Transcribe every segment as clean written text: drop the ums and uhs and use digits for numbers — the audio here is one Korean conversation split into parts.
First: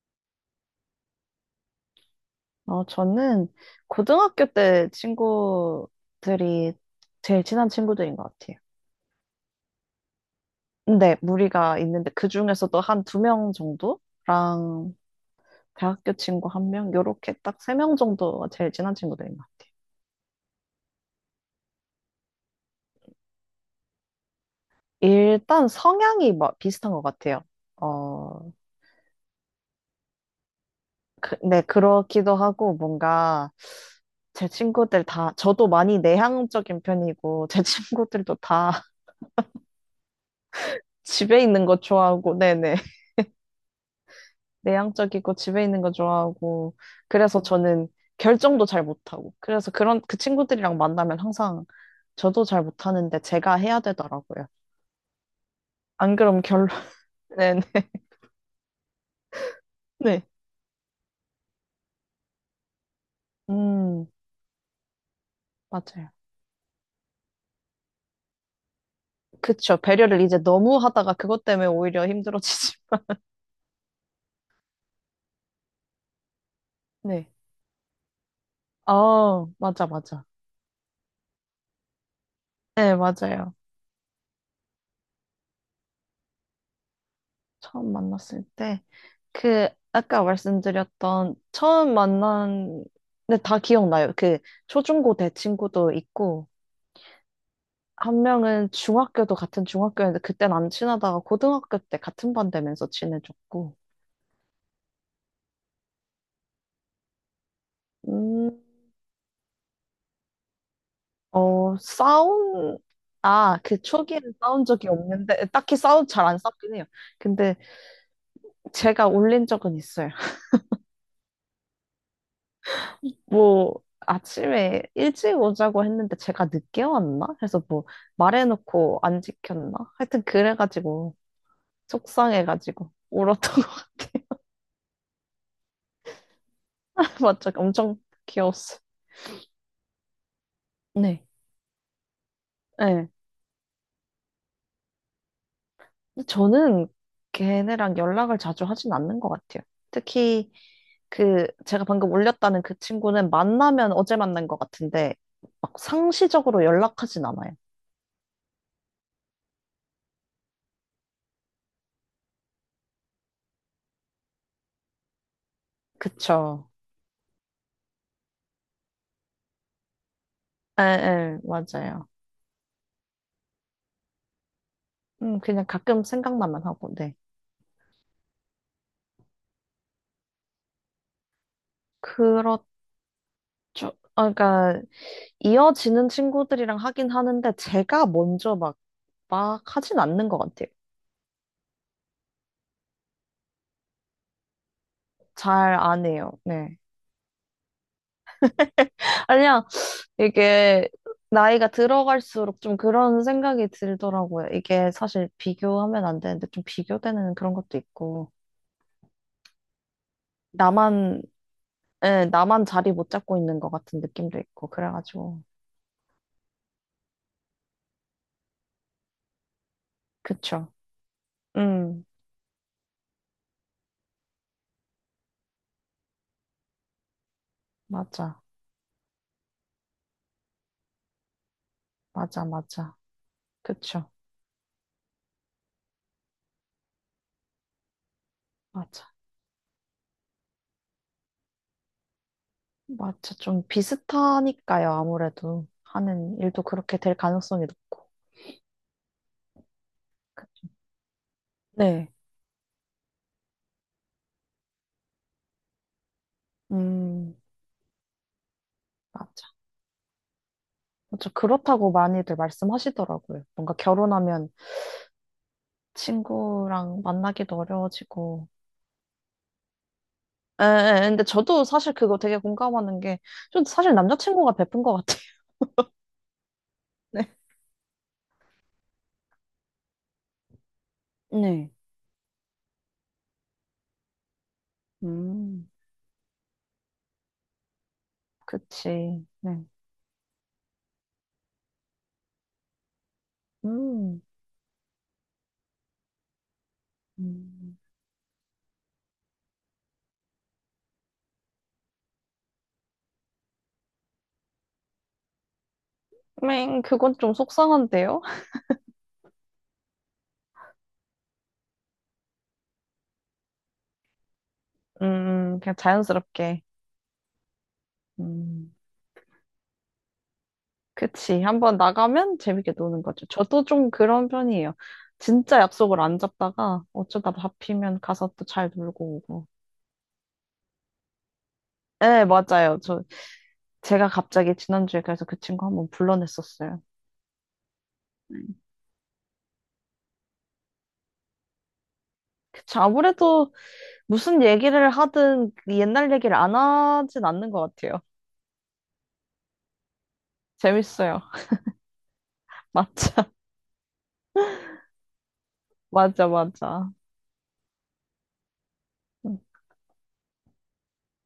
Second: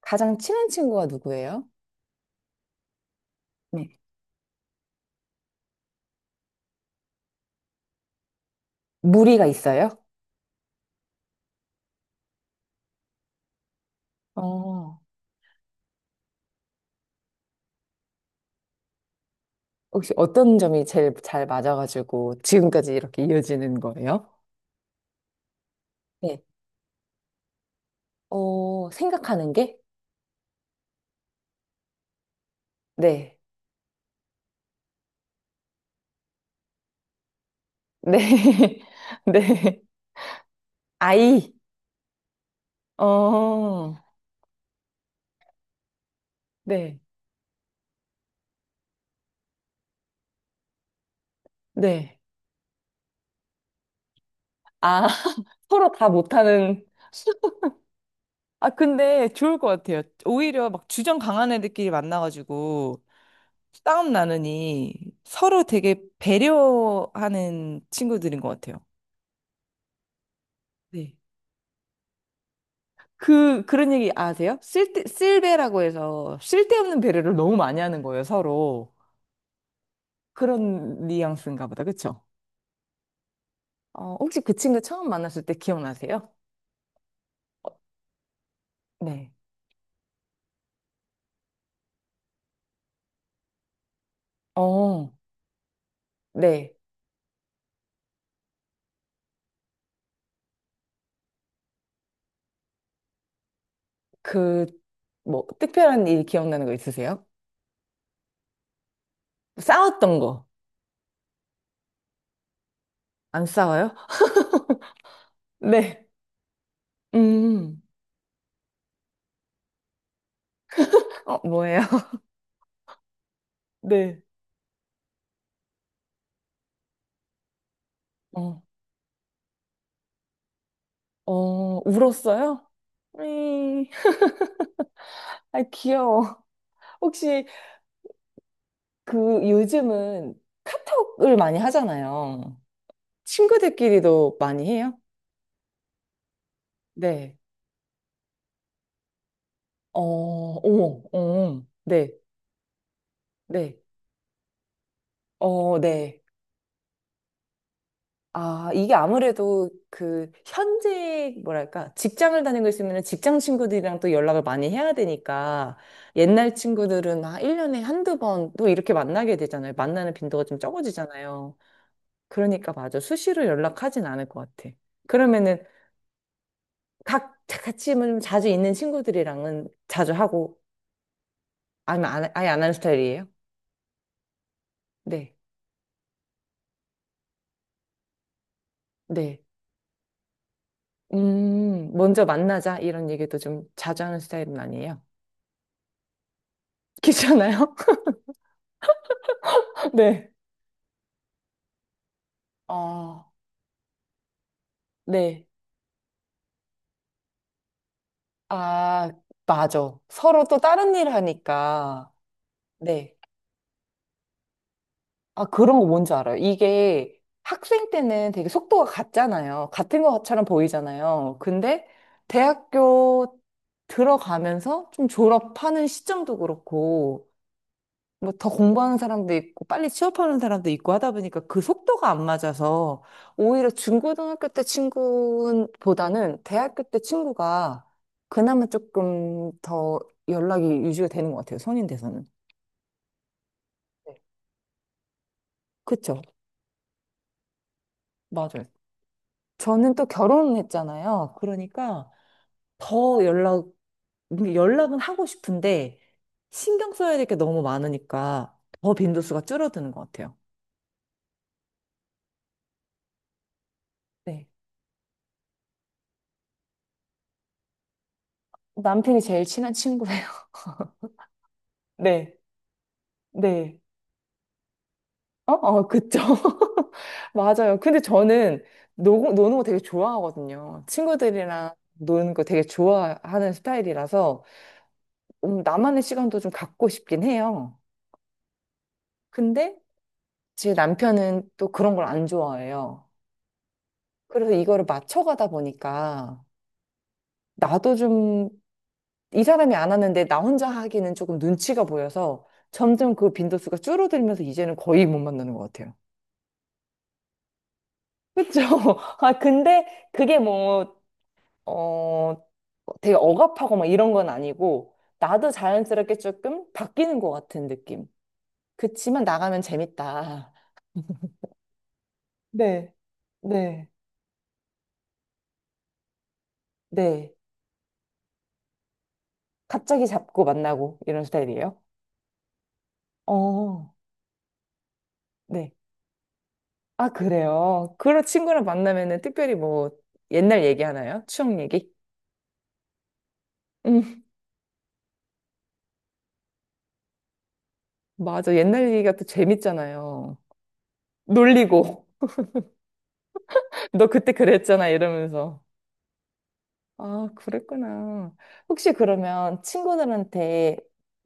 가장 친한 친구가 누구예요? 저는 네. 고등학교 때 친구들이 제일 친한 친구들인 것 같아요. 무리가 있어요? 근데 무리가 있는데 그 중에서도 한 두 명 정도랑 어, 대학교 친구 1명, 요렇게 딱 3명 정도가 제일 친한 친구들인 것 같아요. 혹시 어떤 점이 제일 잘 맞아가지고 지금까지 이렇게 이어지는 거예요? 일단 성향이 네. 뭐 비슷한 것 같아요. 어, 어, 생각하는 게? 네, 그렇기도 하고 네. 뭔가 제 친구들 다, 저도 많이 내향적인 편이고 제 네. 친구들도 다 네. 집에 아이. 있는 거 좋아하고, 네네. 어. 내향적이고 집에 있는 거 좋아하고 네. 그래서 저는 결정도 잘 못하고 그래서 그런 그 친구들이랑 만나면 항상 네. 저도 잘 못하는데 제가 해야 되더라고요. 아, 서로 다 안 그럼 결론 못하는. 네네 아, 근데 좋을 것 같아요. 네. 오히려 막 주전 강한 애들끼리 만나가지고 음 싸움 나느니 서로 되게 맞아요. 배려하는 친구들인 것 같아요. 그쵸, 배려를 이제 너무 하다가 네. 그것 때문에 오히려 힘들어지지. 그런 얘기 아세요? 쓸배라고 해서 쓸데없는 네. 배려를 너무 많이 하는 거예요, 서로. 아, 맞아 맞아. 그런 뉘앙스인가 보다, 그쵸? 네, 맞아요. 어, 혹시 그 친구 처음 만났을 때 기억나세요? 어, 처음 만났을 때 네. 그 아까 말씀드렸던 처음 만난, 근데 다 기억나요. 어, 초중고 대 친구도 있고 네. 한 명은 중학교도 같은 중학교였는데 그땐 안 친하다가 고등학교 때 같은 반 되면서 친해졌고. 그, 뭐, 특별한 일 기억나는 거 있으세요? 음, 싸웠던 거. 어, 싸운, 안 아, 그 싸워요? 초기에는 싸운 적이 없는데, 딱히 네. 싸운, 잘 안 싸우긴 해요. 근데 음, 제가 올린 적은 있어요. 어, 뭐예요? 뭐, 네. 아침에 일찍 오자고 했는데 제가 늦게 왔나? 해서 뭐, 어, 말해놓고 안 지켰나? 하여튼 그래가지고, 어, 울었어요? 속상해가지고, 울었던 것 음, 같아요. 아, 귀여워. 혹시 맞죠? 엄청 귀여웠어요. 그 요즘은 네. 을 많이 하잖아요. 네. 친구들끼리도 많이 해요? 근데 저는 네, 걔네랑 연락을 자주 하진 않는 것 같아요. 어, 특히 어머, 그 어, 제가 네, 방금 올렸다는 그 친구는 네, 만나면 어제 만난 것 같은데 어, 막 네. 상시적으로 연락하진 않아요. 아, 이게 아무래도 그 현재 뭐랄까 직장을 다니고 있으면 직장 친구들이랑 또 연락을 많이 해야 되니까 옛날 그쵸. 친구들은 아, 1년에 한두 번 또 이렇게 만나게 되잖아요. 만나는 빈도가 좀 에, 에, 적어지잖아요. 맞아요. 그러니까 맞아. 수시로 연락하진 않을 것 같아. 그러면은 그냥 가끔 생각만 하고, 네. 각 같이 뭐 자주 있는 친구들이랑은 자주 하고 아니면 안, 아예 안 그렇죠. 하는 스타일이에요? 아, 그러니까 네, 이어지는 친구들이랑 하긴 하는데 제가 먼저 막, 네. 막 하진 않는 것 같아요. 먼저 만나자 이런 얘기도 좀 자주 하는 스타일은 아니에요. 잘 안 해요. 네. 귀찮아요? 아니, 네. 이게 나이가 들어갈수록 좀 그런 아 생각이 들더라고요. 이게 사실 네. 비교하면 안 되는데 좀 비교되는 그런 것도 있고, 아, 맞아. 서로 또 다른 일 나만, 하니까. 예, 나만 자리 못 네. 잡고 있는 것 같은 느낌도 있고, 그래가지고. 아, 그런 거 뭔지 알아요. 이게 학생 때는 되게 속도가 같잖아요. 같은 것처럼 그쵸. 보이잖아요. 근데 음, 대학교 들어가면서 좀 졸업하는 시점도 그렇고, 뭐 맞아. 더 공부하는 사람도 있고 빨리 취업하는 사람도 있고 하다 보니까 그 속도가 안 맞아, 맞아. 맞아서 오히려 그쵸. 중고등학교 때 친구보다는 대학교 때 친구가 그나마 맞아. 조금 더 연락이 유지가 되는 것 같아요. 성인 돼서는. 맞아. 좀 네. 비슷하니까요, 아무래도. 그쵸? 하는 일도 그렇게 될 가능성이 높고. 맞아요. 저는 또 그- 결혼했잖아요. 네. 그러니까 더 연락, 연락은 하고 싶은데 신경 써야 될 음, 게 너무 많으니까 더 빈도수가 맞아. 줄어드는 것 같아요. 맞아. 그렇다고 많이들 말씀하시더라고요. 뭔가 네. 결혼하면 친구랑 만나기도 어려워지고. 남편이 제일 친한 친구예요. 에, 에, 근데 저도 사실 그거 네. 되게 공감하는 게, 좀 네. 사실 남자친구가 베푼 것 같아요. 어, 어, 그쵸. 네. 맞아요. 근데 저는 노는 거 되게 좋아하거든요. 네. 친구들이랑 노는 거 되게 좋아하는 스타일이라서 음. 나만의 시간도 좀 갖고 싶긴 해요. 그치. 네. 근데 제 남편은 또 그런 걸 안 좋아해요. 음. 그래서 이거를 맞춰가다 보니까 음. 나도 좀 이 사람이 안 하는데 나 혼자 하기는 조금 눈치가 보여서 점점 그 빈도수가 줄어들면서 이제는 거의 못 만나는 것 같아요. 맹, 그건 좀 속상한데요? 그쵸? 아, 근데 그게 뭐, 어, 되게 억압하고 막 이런 건 아니고 나도 그냥 자연스럽게 자연스럽게. 조금 바뀌는 것 같은 느낌. 음, 그치만 나가면 재밌다. 그치. 한번 나가면 재밌게 네, 노는 거죠. 저도 네. 좀 그런 편이에요. 진짜 약속을 안 잡다가 어쩌다 네. 잡히면 가서 또 잘 놀고 오고. 갑자기 잡고 만나고 이런 스타일이에요? 네, 맞아요. 어, 제가 갑자기 지난주에 그래서 그 친구 네. 한번 불러냈었어요. 아, 그래요. 그런 네. 친구랑 만나면은 특별히 뭐 옛날 얘기 하나요? 추억 얘기? 그쵸. 아무래도 음, 무슨 얘기를 하든 그 옛날 얘기를 안 하진 않는 것 같아요. 맞아. 옛날 얘기가 또 재밌잖아요. 재밌어요. 놀리고. 맞아, 너 그때 그랬잖아. 이러면서. 맞아, 맞아. 아, 그랬구나. 혹시 음, 그러면 친구들한테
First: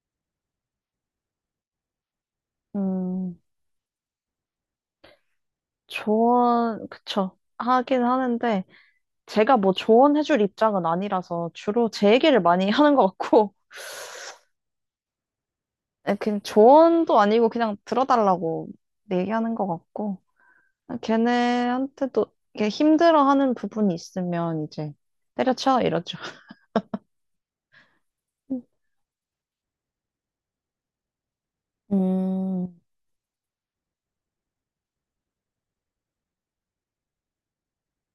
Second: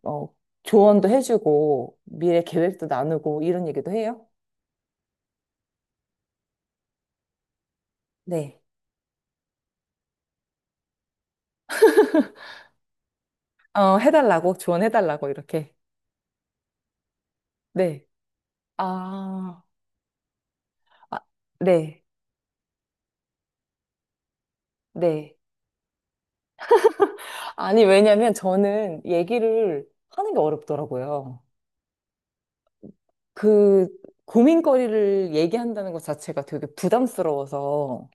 어, 조언도 해주고 미래 계획도 음, 나누고 이런 얘기도 해요? 조언, 그쵸. 하긴 네. 하는데, 제가 뭐 조언해줄 입장은 아니라서 주로 제 얘기를 많이 하는 것 같고, 어, 해달라고, 조언해달라고, 이렇게. 예, 그냥 조언도 아니고 그냥 네. 들어달라고 얘기하는 아, 것 같고, 아, 아, 네, 걔네한테도 이렇게 힘들어하는 부분이 있으면 이제 네. 때려쳐 이러죠. 아니, 왜냐면 저는 얘기를 하는 게 어렵더라고요. 음, 그 고민거리를 얘기한다는 것 자체가 되게 부담스러워서,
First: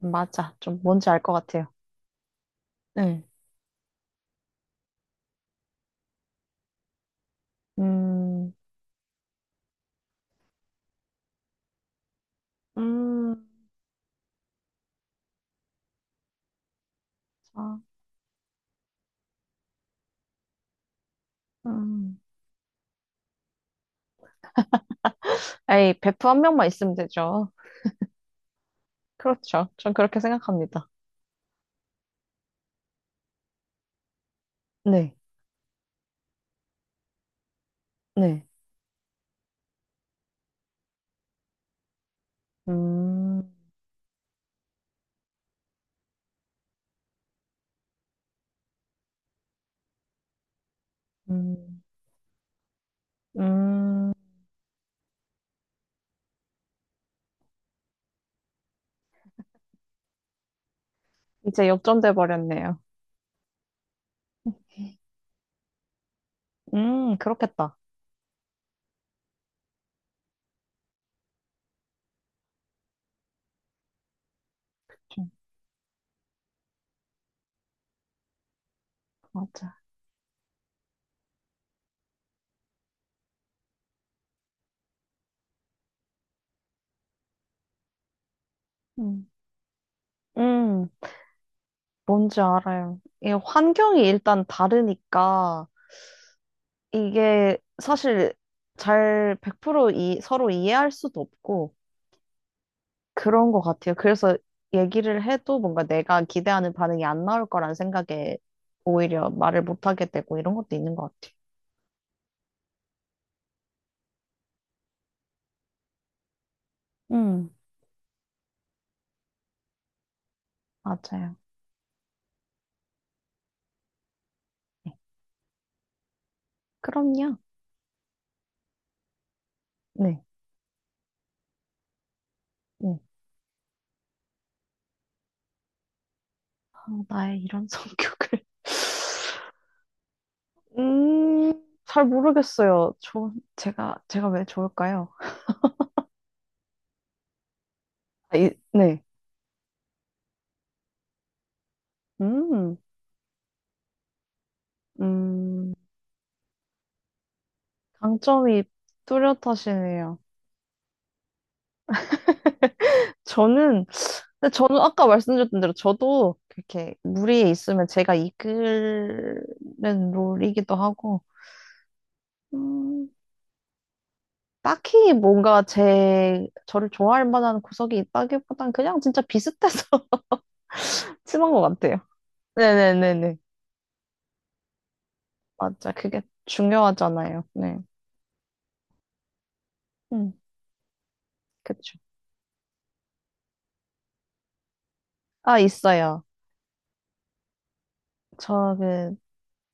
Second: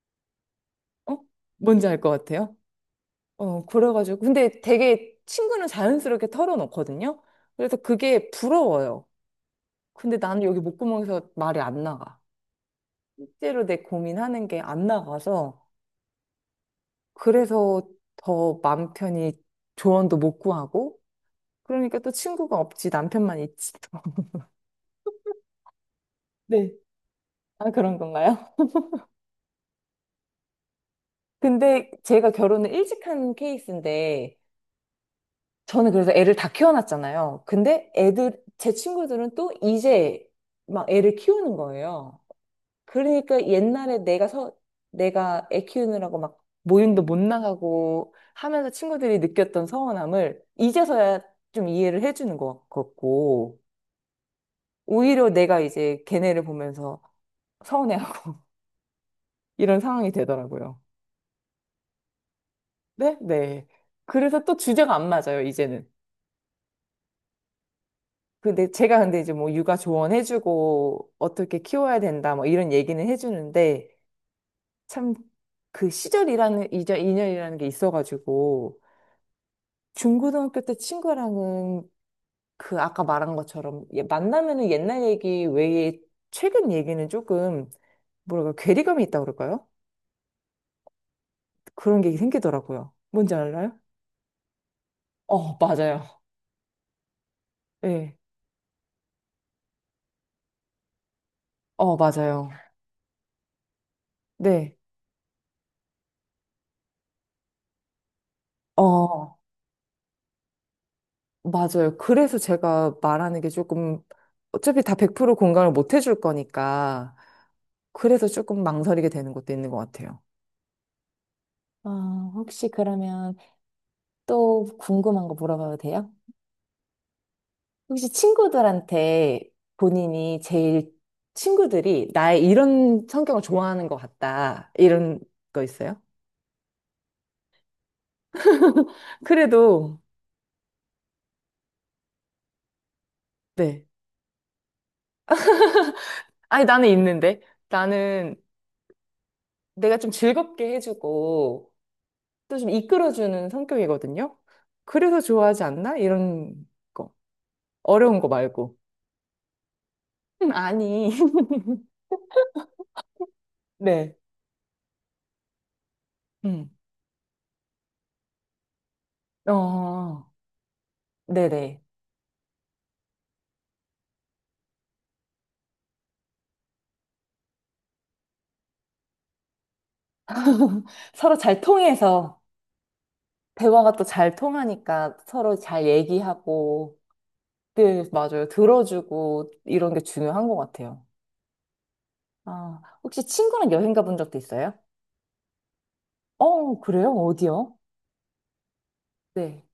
맞아. 좀 뭔지 어? 알 것 같아요. 뭔지 알 것 같아요? 네. 어, 그래가지고. 근데 되게 친구는 자연스럽게 털어놓거든요? 그래서 그게 음, 부러워요. 근데 나는 여기 목구멍에서 말이 안 나가. 음, 실제로 내 고민하는 게 안 나가서. 자, 그래서 더 마음 편히 조언도 못 구하고. 그러니까 또 음. 친구가 없지, 남편만 있지. 또. 에이, 베프 한 명만 네. 있으면 되죠. 아, 그런 건가요? 그렇죠. 전 그렇게 생각합니다. 근데 제가 결혼을 일찍 한 케이스인데, 네. 저는 그래서 애를 다 키워놨잖아요. 근데 애들, 네. 제 친구들은 또 이제 막 애를 키우는 거예요. 음, 그러니까 내가 애 키우느라고 막 모임도 못 나가고 하면서 친구들이 느꼈던 서운함을 이제서야 좀 음, 이해를 해주는 것 같고, 음, 오히려 내가 이제 걔네를 보면서 서운해하고 이런 상황이 되더라고요. 이제 역전돼 버렸네요. 네? 네. 그래서 또 주제가 안 맞아요, 이제는. 그렇겠다. 근데 제가 근데 이제 뭐 육아 조언해주고 어떻게 키워야 된다 뭐 이런 얘기는 해주는데 참 좀, 이절 인연이라는 게 있어가지고 맞아. 중고등학교 때 친구랑은 그 아까 말한 것처럼 얘 만나면은 옛날 얘기 외에 최근 얘기는 조금 뭐랄까 괴리감이 있다고 음, 그럴까요? 음. 그런 게 뭔지 생기더라고요. 알아요. 이 뭔지 알아요? 환경이 일단 어, 다르니까 맞아요. 이게 네. 사실 잘 100% 이, 서로 이해할 수도 없고 어, 맞아요. 그런 것 같아요. 그래서 네. 얘기를 해도 뭔가 내가 기대하는 반응이 안 나올 거란 생각에 오히려 어, 말을 못 하게 되고 이런 것도 있는 것 맞아요. 그래서 제가 말하는 게 조금 어차피 다 100% 공감을 못 해줄 거니까 음. 그래서 조금 망설이게 되는 것도 있는 것 같아요. 같아요. 맞아요. 아, 혹시 그러면 또 네. 궁금한 거 물어봐도 돼요? 그럼요. 혹시 친구들한테 네. 본인이 제일 친구들이 나의 네. 이런 성격을 좋아하는 것 같다. 이런 거 있어요? 아, 나의 이런 성격을. 그래도, 음, 잘 모르겠어요. 네. 제가 왜 좋을까요? 아니, 나는 있는데. 나는 아, 네. 내가 좀 즐겁게 해주고 또 좀 음. 이끌어주는 성격이거든요. 그래서 좋아하지 음, 않나? 이런 거. 어려운 거 강점이 말고. 뚜렷하시네요. 아니. 저는, 네. 근데 저는 아까 말씀드렸던 대로 저도 음. 이렇게 무리에 있으면 제가 이끄는 어, 롤이기도 하고, 네네. 음, 딱히 뭔가 제, 저를 좋아할 만한 구석이 있다기보단 그냥 진짜 비슷해서 서로 친한 잘 것 같아요. 통해서, 네네네네. 대화가 또 잘 통하니까 서로 잘 맞아. 그게 얘기하고, 중요하잖아요. 네. 네, 맞아요. 들어주고 이런 게 음, 중요한 것 같아요. 그쵸. 아, 혹시 친구랑 여행 가본 적도 있어요? 아, 있어요. 어, 그래요? 어디요? 저 네.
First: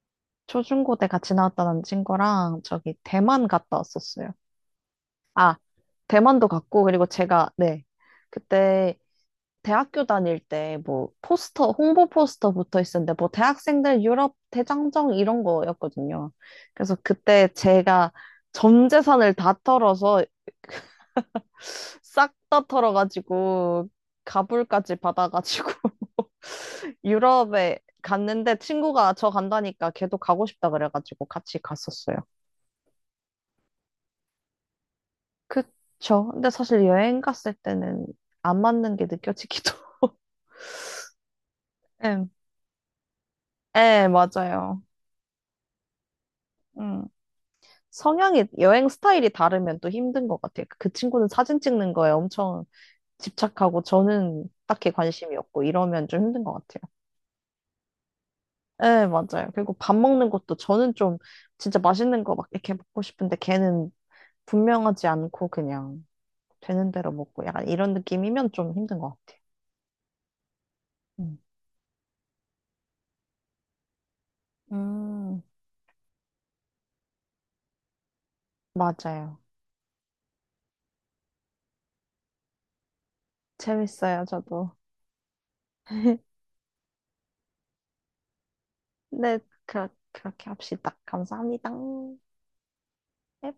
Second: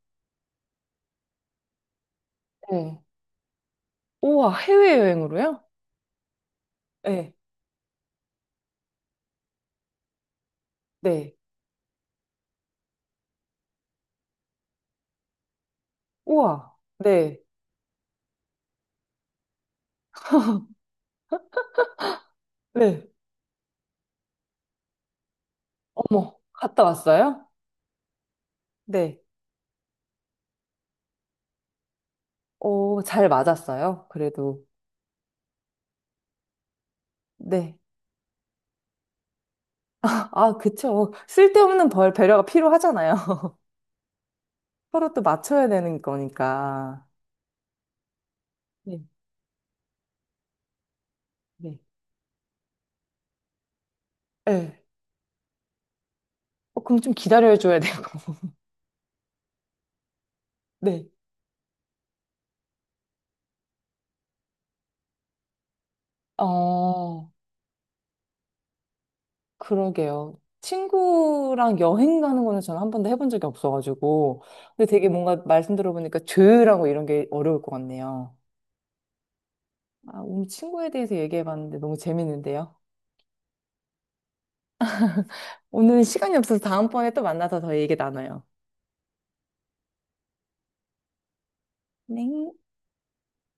초중고때 같이 나왔던 친구랑 저기 네. 대만 갔다 왔었어요. 우와, 아, 해외여행으로요? 대만도 갔고, 그리고 네. 네. 그때 대학교 다닐 때 뭐 네. 포스터, 홍보 포스터 붙어 있었는데 뭐 대학생들 유럽 대장정 이런 거였거든요. 우와, 그래서 네. 그때 제가 전 재산을 다 털어서 싹 다 네. 털어가지고 가불까지 받아가지고 어머. 갔다 왔어요? 유럽에 갔는데 친구가 네. 저 간다니까 걔도 가고 싶다 그래가지고 같이 갔었어요. 어, 잘 맞았어요. 그래도. 그쵸. 근데 사실 여행 갔을 네. 때는 안 맞는 게 느껴지기도. 아, 그쵸. 쓸데없는 벌 예, 배려가 필요하잖아요. 예, 맞아요. 서로 또 맞춰야 되는 음. 거니까. 성향이, 여행 네, 스타일이 다르면 또 힘든 것 같아요. 그 친구는 사진 네. 찍는 거에 엄청 집착하고 저는 네. 딱히 관심이 없고 이러면 좀 힘든 것 어, 같아요. 그럼 좀 기다려줘야 되고. 예, 맞아요. 그리고 밥 먹는 것도 저는 네. 좀 진짜 맛있는 거 막 이렇게 먹고 싶은데 걔는 분명하지 않고 그냥 되는 대로 어, 먹고 약간 이런 느낌이면 좀 힘든 것 같아요. 그러게요. 음, 친구랑 여행 가는 거는 저는 한 번도 해본 적이 없어가지고. 근데 되게 뭔가 음, 말씀 들어보니까 조율하고 이런 게 어려울 것 같네요. 맞아요. 아, 오늘 친구에 대해서 얘기해봤는데 너무 재밌는데요. 재밌어요, 저도. 오늘 시간이 없어서 다음번에 또 만나서 더 얘기 나눠요. 네, 그렇게 합시다. 감사합니다. 네. 넵.